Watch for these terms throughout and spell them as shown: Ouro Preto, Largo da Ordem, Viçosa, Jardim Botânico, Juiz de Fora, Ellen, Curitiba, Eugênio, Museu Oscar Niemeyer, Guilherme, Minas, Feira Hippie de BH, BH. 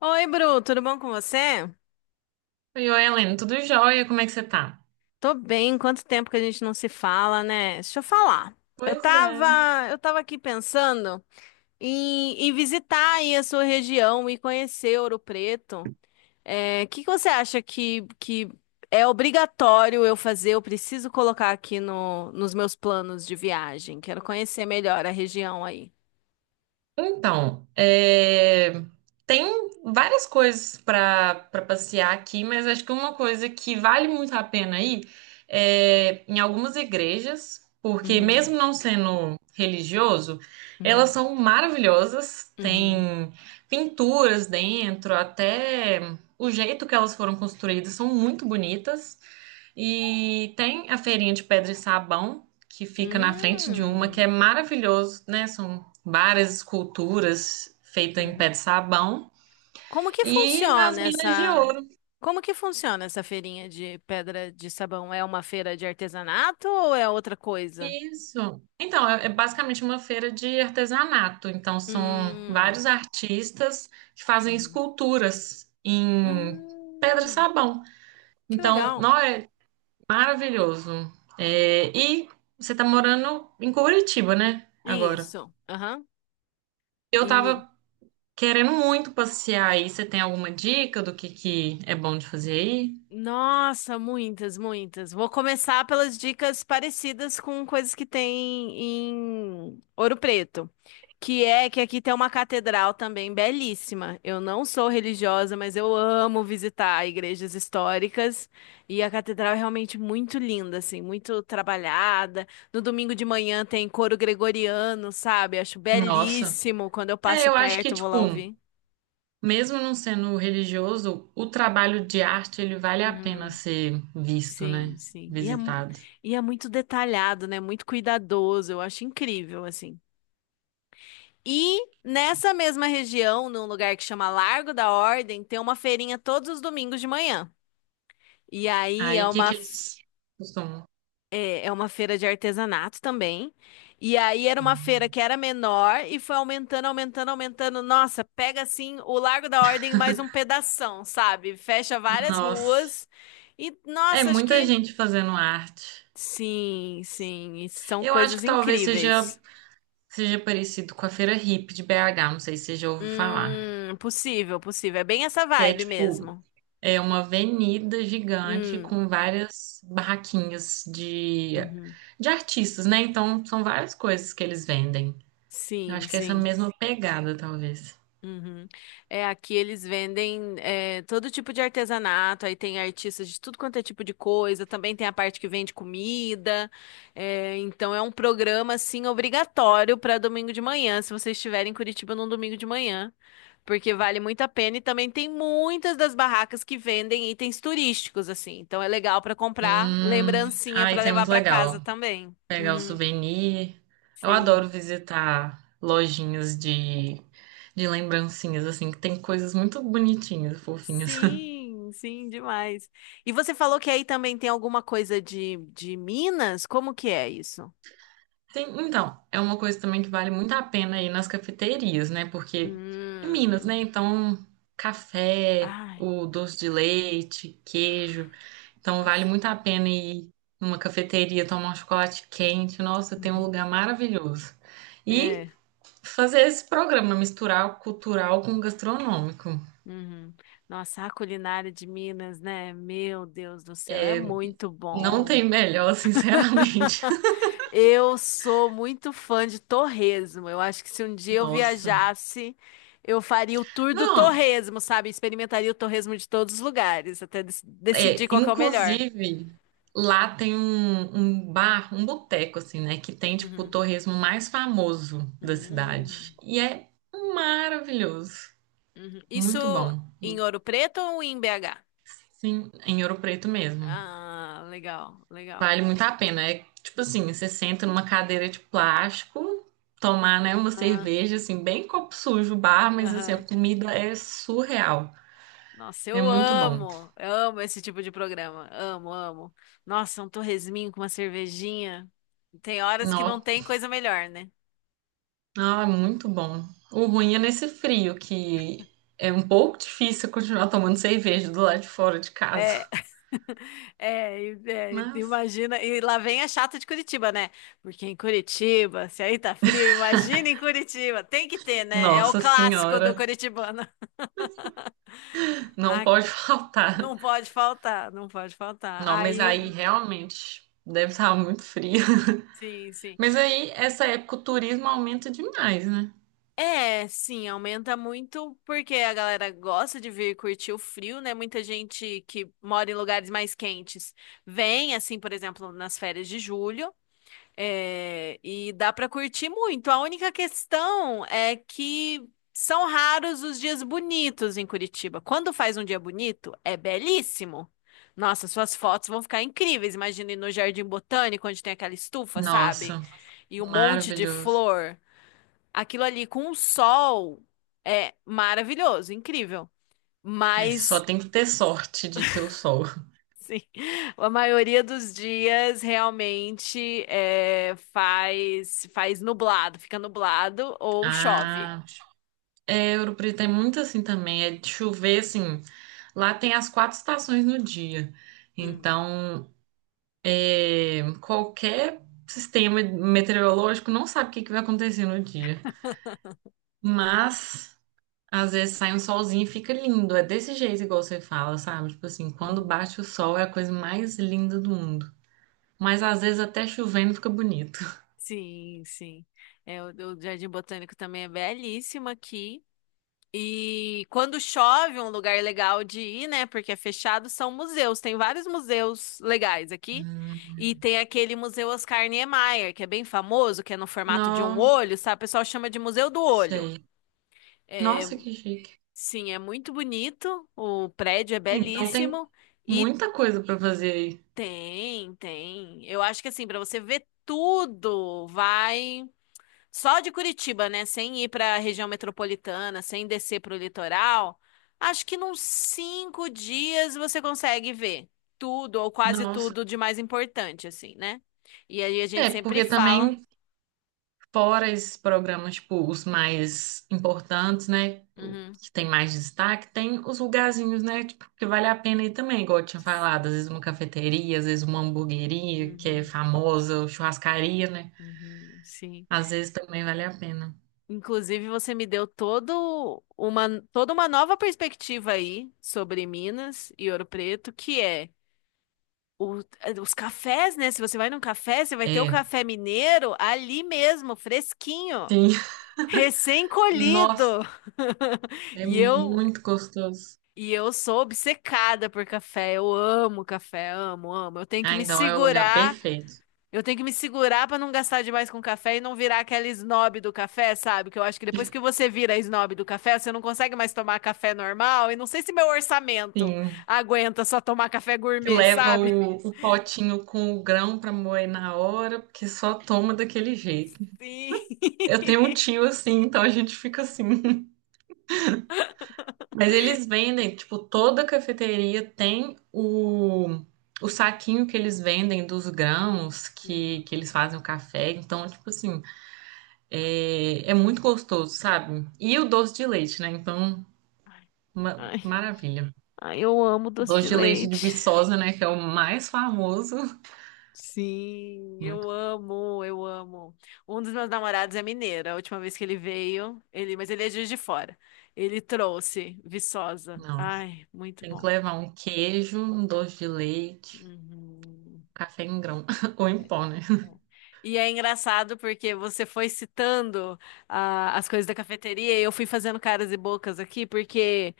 Oi, Bru, tudo bom com você? Oi, Ellen, tudo jóia? Como é que você tá? Tô bem, quanto tempo que a gente não se fala, né? Deixa eu falar. Eu Pois tava, é. eu tava aqui pensando em visitar aí a sua região e conhecer Ouro Preto. É, o que que você acha que é obrigatório eu fazer? Eu preciso colocar aqui no, nos meus planos de viagem. Quero conhecer melhor a região aí. Então, é, tem várias coisas para passear aqui, mas acho que uma coisa que vale muito a pena ir é em algumas igrejas, porque Uhum, mesmo não sendo religioso, elas uhum, são maravilhosas, uhum. tem pinturas dentro, até o jeito que elas foram construídas são muito bonitas. E tem a feirinha de pedra e sabão, que fica na frente de uma, que Hum, é maravilhoso, né? Várias esculturas feitas em pé uhum. de sabão Como que e nas funciona minas de essa? ouro. Como que funciona essa feirinha de pedra de sabão? É uma feira de artesanato ou é outra coisa? Isso. Então, é basicamente uma feira de artesanato. Então, são Hum, vários artistas que fazem uhum. esculturas em pedra e Hum, sabão. que Então, legal. não é maravilhoso. Uhum. É, e você está morando em Curitiba, né? Agora. Isso. Aham. Eu tava querendo muito passear aí. Você tem alguma dica do que é bom de fazer aí? Nossa, muitas, muitas. Vou começar pelas dicas parecidas com coisas que tem em Ouro Preto, que é que aqui tem uma catedral também belíssima. Eu não sou religiosa, mas eu amo visitar igrejas históricas e a catedral é realmente muito linda, assim, muito trabalhada. No domingo de manhã tem coro gregoriano, sabe? Acho Nossa. belíssimo. Quando eu É, passo eu acho que, perto, eu vou tipo, lá ouvir. mesmo não sendo religioso, o trabalho de arte, ele vale a pena Uhum. ser visto, né? Sim, sim. Visitado. E é muito detalhado, né? Muito cuidadoso. Eu acho incrível, assim. E nessa mesma região, num lugar que chama Largo da Ordem, tem uma feirinha todos os domingos de manhã. E aí é Aí, o que uma, que f- eles costumam? É uma feira de artesanato também. E aí era uma feira que era menor e foi aumentando, aumentando, aumentando. Nossa, pega assim o Largo da Ordem mais um pedação, sabe? Fecha várias Nossa, ruas. E é nossa, acho muita que gente fazendo arte. sim, sim, e são Eu acho coisas que talvez seja, incríveis. seja parecido com a Feira Hippie de BH, não sei se você já ouviu falar. Possível, possível. É bem essa Que é, vibe tipo, mesmo. é uma avenida gigante Hum, com várias barraquinhas de, uhum. de artistas, né? Então, são várias coisas que eles vendem. Eu Sim, acho que é essa sim. mesma pegada, talvez. Uhum. É, aqui eles vendem todo tipo de artesanato, aí tem artistas de tudo quanto é tipo de coisa, também tem a parte que vende comida. É, então é um programa assim obrigatório para domingo de manhã, se vocês estiverem em Curitiba num domingo de manhã. Porque vale muito a pena e também tem muitas das barracas que vendem itens turísticos, assim. Então é legal para comprar lembrancinha para Isso é levar muito para casa legal. também. Pegar o Uhum, souvenir. Eu sim. adoro visitar lojinhas de lembrancinhas, assim, que tem coisas muito bonitinhas, fofinhas. Sim, sim, demais. E você falou que aí também tem alguma coisa de Minas? Como que é isso? Sim, então, é uma coisa também que vale muito a pena ir nas cafeterias, né? Porque em Minas, né? Hum. Então, café, Ai, o doce de leite, queijo. Então vale nossa. muito a pena ir numa cafeteria tomar um chocolate quente. Nossa, tem um Uhum. lugar maravilhoso. E É. fazer esse programa, misturar o cultural com o gastronômico. Uhum. Nossa, a culinária de Minas, né? Meu Deus do céu, é muito Não bom. tem melhor, sinceramente. Eu sou muito fã de torresmo. Eu acho que se um dia eu Nossa. viajasse, eu faria o tour do Não, torresmo, sabe? Experimentaria o torresmo de todos os lugares, até é, decidir qual que é o melhor. inclusive, lá tem um bar, um boteco, assim, né? Que tem, tipo, o Uhum. torresmo mais famoso da cidade. Hum, E é maravilhoso. uhum. Isso Muito bom. em Ouro Preto ou em BH? Sim, em Ouro Preto mesmo. Ah, legal, legal. Vale muito a pena. É tipo assim, você senta numa cadeira de plástico, tomar, né, uma Ah, cerveja, assim, bem copo sujo, bar, mas assim, a aham. comida é surreal. Nossa, É muito bom. Eu amo esse tipo de programa. Amo, amo. Nossa, um torresminho com uma cervejinha. Tem horas que não Nó, tem coisa melhor, né? nó, é muito bom. O ruim é nesse frio, que é um pouco difícil continuar tomando cerveja do lado de fora de É, casa. é, é, Mas, imagina, e lá vem a chata de Curitiba, né? Porque em Curitiba, se aí tá frio, imagina em Curitiba, tem que ter, né? É o nossa clássico do senhora, curitibano. não Ah, pode faltar. não pode faltar, não pode faltar. Não, mas Aí, aí realmente deve estar muito frio. sim, sim. Mas aí, essa época, o turismo aumenta demais, né? É, sim, aumenta muito porque a galera gosta de vir curtir o frio, né? Muita gente que mora em lugares mais quentes vem, assim, por exemplo, nas férias de julho. É, e dá para curtir muito. A única questão é que são raros os dias bonitos em Curitiba. Quando faz um dia bonito, é belíssimo. Nossa, suas fotos vão ficar incríveis. Imagina ir no Jardim Botânico, onde tem aquela estufa, sabe? Nossa, E um monte de maravilhoso. flor. Aquilo ali com o sol é maravilhoso, incrível. É, só Mas tem que ter sorte de ter o sol. sim, a maioria dos dias realmente é, faz nublado, fica nublado ou chove. Ah, é, Ouro Preto é muito assim também. É de chover, assim. Lá tem as quatro estações no dia. Hum, Então, qualquer sistema meteorológico não sabe o que que vai acontecer no dia. Mas, às vezes sai um solzinho e fica lindo. É desse jeito, igual você fala, sabe? Tipo assim, quando uhum. bate o sol é a coisa mais linda do mundo. Mas às vezes até chovendo fica bonito. Sim, sim. É, o Jardim Botânico também é belíssimo aqui. E quando chove, um lugar legal de ir, né? Porque é fechado, são museus. Tem vários museus legais aqui. E tem aquele Museu Oscar Niemeyer, que é bem famoso, que é no formato de um Não olho, sabe? O pessoal chama de Museu do Olho. sei. Nossa, que chique. Sim, é muito bonito, o prédio é Então tem belíssimo e muita coisa pra fazer aí. tem, tem. Eu acho que assim, para você ver tudo, vai só de Curitiba, né? Sem ir para a região metropolitana, sem descer para o litoral. Acho que nos 5 dias você consegue ver tudo ou quase Nossa. tudo de mais importante, assim, né? E aí a É, gente sempre porque fala. também fora esses programas, tipo, os mais importantes, né? Uhum, Que tem mais destaque, tem os lugarzinhos, né? Tipo, que vale a pena ir também, igual eu tinha falado, às vezes uma cafeteria, às vezes uma hamburgueria, que é uhum, famosa, ou churrascaria, né? uhum, sim. Às vezes também vale a pena. Inclusive, você me deu toda uma nova perspectiva aí sobre Minas e Ouro Preto, que é os cafés, né? Se você vai num café, você vai ter o É, café mineiro ali mesmo, fresquinho, sim. Nossa, recém-colhido. é E eu, muito gostoso. e eu sou obcecada por café. Eu amo café, amo, amo. Eu tenho que Ah, me então é o lugar segurar. perfeito. Eu tenho que me segurar pra não gastar demais com café e não virar aquela snob do café, sabe? Que eu acho que depois que você vira snob do café, você não consegue mais tomar café normal. E não sei se meu orçamento Sim. aguenta só tomar café Que gourmet, leva sabe? O potinho com o grão para moer na hora, porque só toma daquele jeito. Sim. Eu tenho um tio assim, então a gente fica assim. Mas eles vendem, tipo, toda cafeteria tem o saquinho que eles vendem dos grãos que Hum. eles fazem o café. Então, tipo assim, é muito gostoso, sabe? E o doce de leite, né? Então, Ai, maravilha. ai, eu amo doce de Doce de leite de leite. Viçosa, né? Que é o mais famoso. Sim, Muito. eu amo, eu amo. Um dos meus namorados é mineiro. A última vez que ele veio, ele, mas ele é de Juiz de Fora. Ele trouxe Viçosa. Não. Ai, muito Tem que bom. levar um queijo, um doce de leite, um Uhum. café em grão, ou em pó, né? E é engraçado porque você foi citando ah, as coisas da cafeteria e eu fui fazendo caras e bocas aqui, porque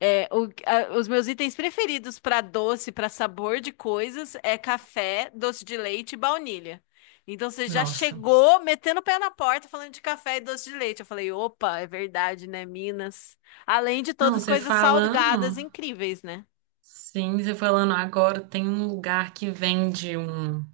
é, os meus itens preferidos para doce, para sabor de coisas, é café, doce de leite e baunilha. Então você já Nossa. chegou metendo o pé na porta falando de café e doce de leite. Eu falei, opa, é verdade, né, Minas? Além de todas Não, as você coisas salgadas falando, incríveis, né? sim, você falando agora, tem um lugar que vende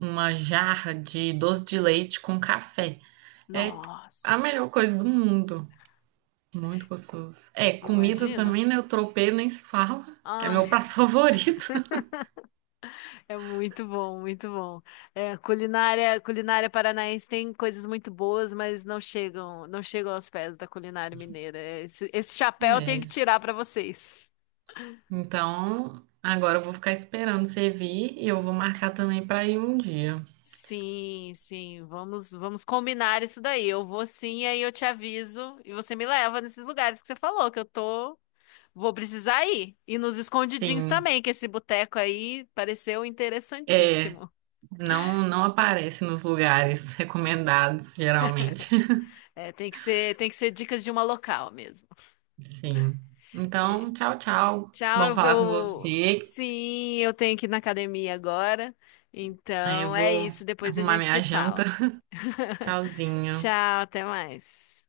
uma jarra de doce de leite com café. É a Nossa, melhor coisa do mundo. Muito gostoso. É, comida imagina. também, né? O tropeiro nem se fala. É meu Ai. prato favorito. É muito bom, muito bom. É, culinária, culinária paranaense tem coisas muito boas, mas não chegam, não chegam aos pés da culinária mineira. Esse chapéu eu tenho que É. tirar para vocês. Então, agora eu vou ficar esperando você vir e eu vou marcar também pra ir um dia. Sim, sim, vamos, vamos combinar isso daí. Eu vou sim, aí eu te aviso e você me leva nesses lugares que você falou que vou precisar ir. E nos escondidinhos Sim. também, que esse boteco aí pareceu É. interessantíssimo. Não, não aparece nos lugares recomendados, geralmente. É, tem que ser dicas de uma local mesmo. Sim. É, Então, tchau, tchau. tchau, Bom eu falar com vou. você. Sim, eu tenho que ir na academia agora. Aí eu Então é vou isso, depois a arrumar gente minha se janta. fala. Tchauzinho. Tchau, até mais.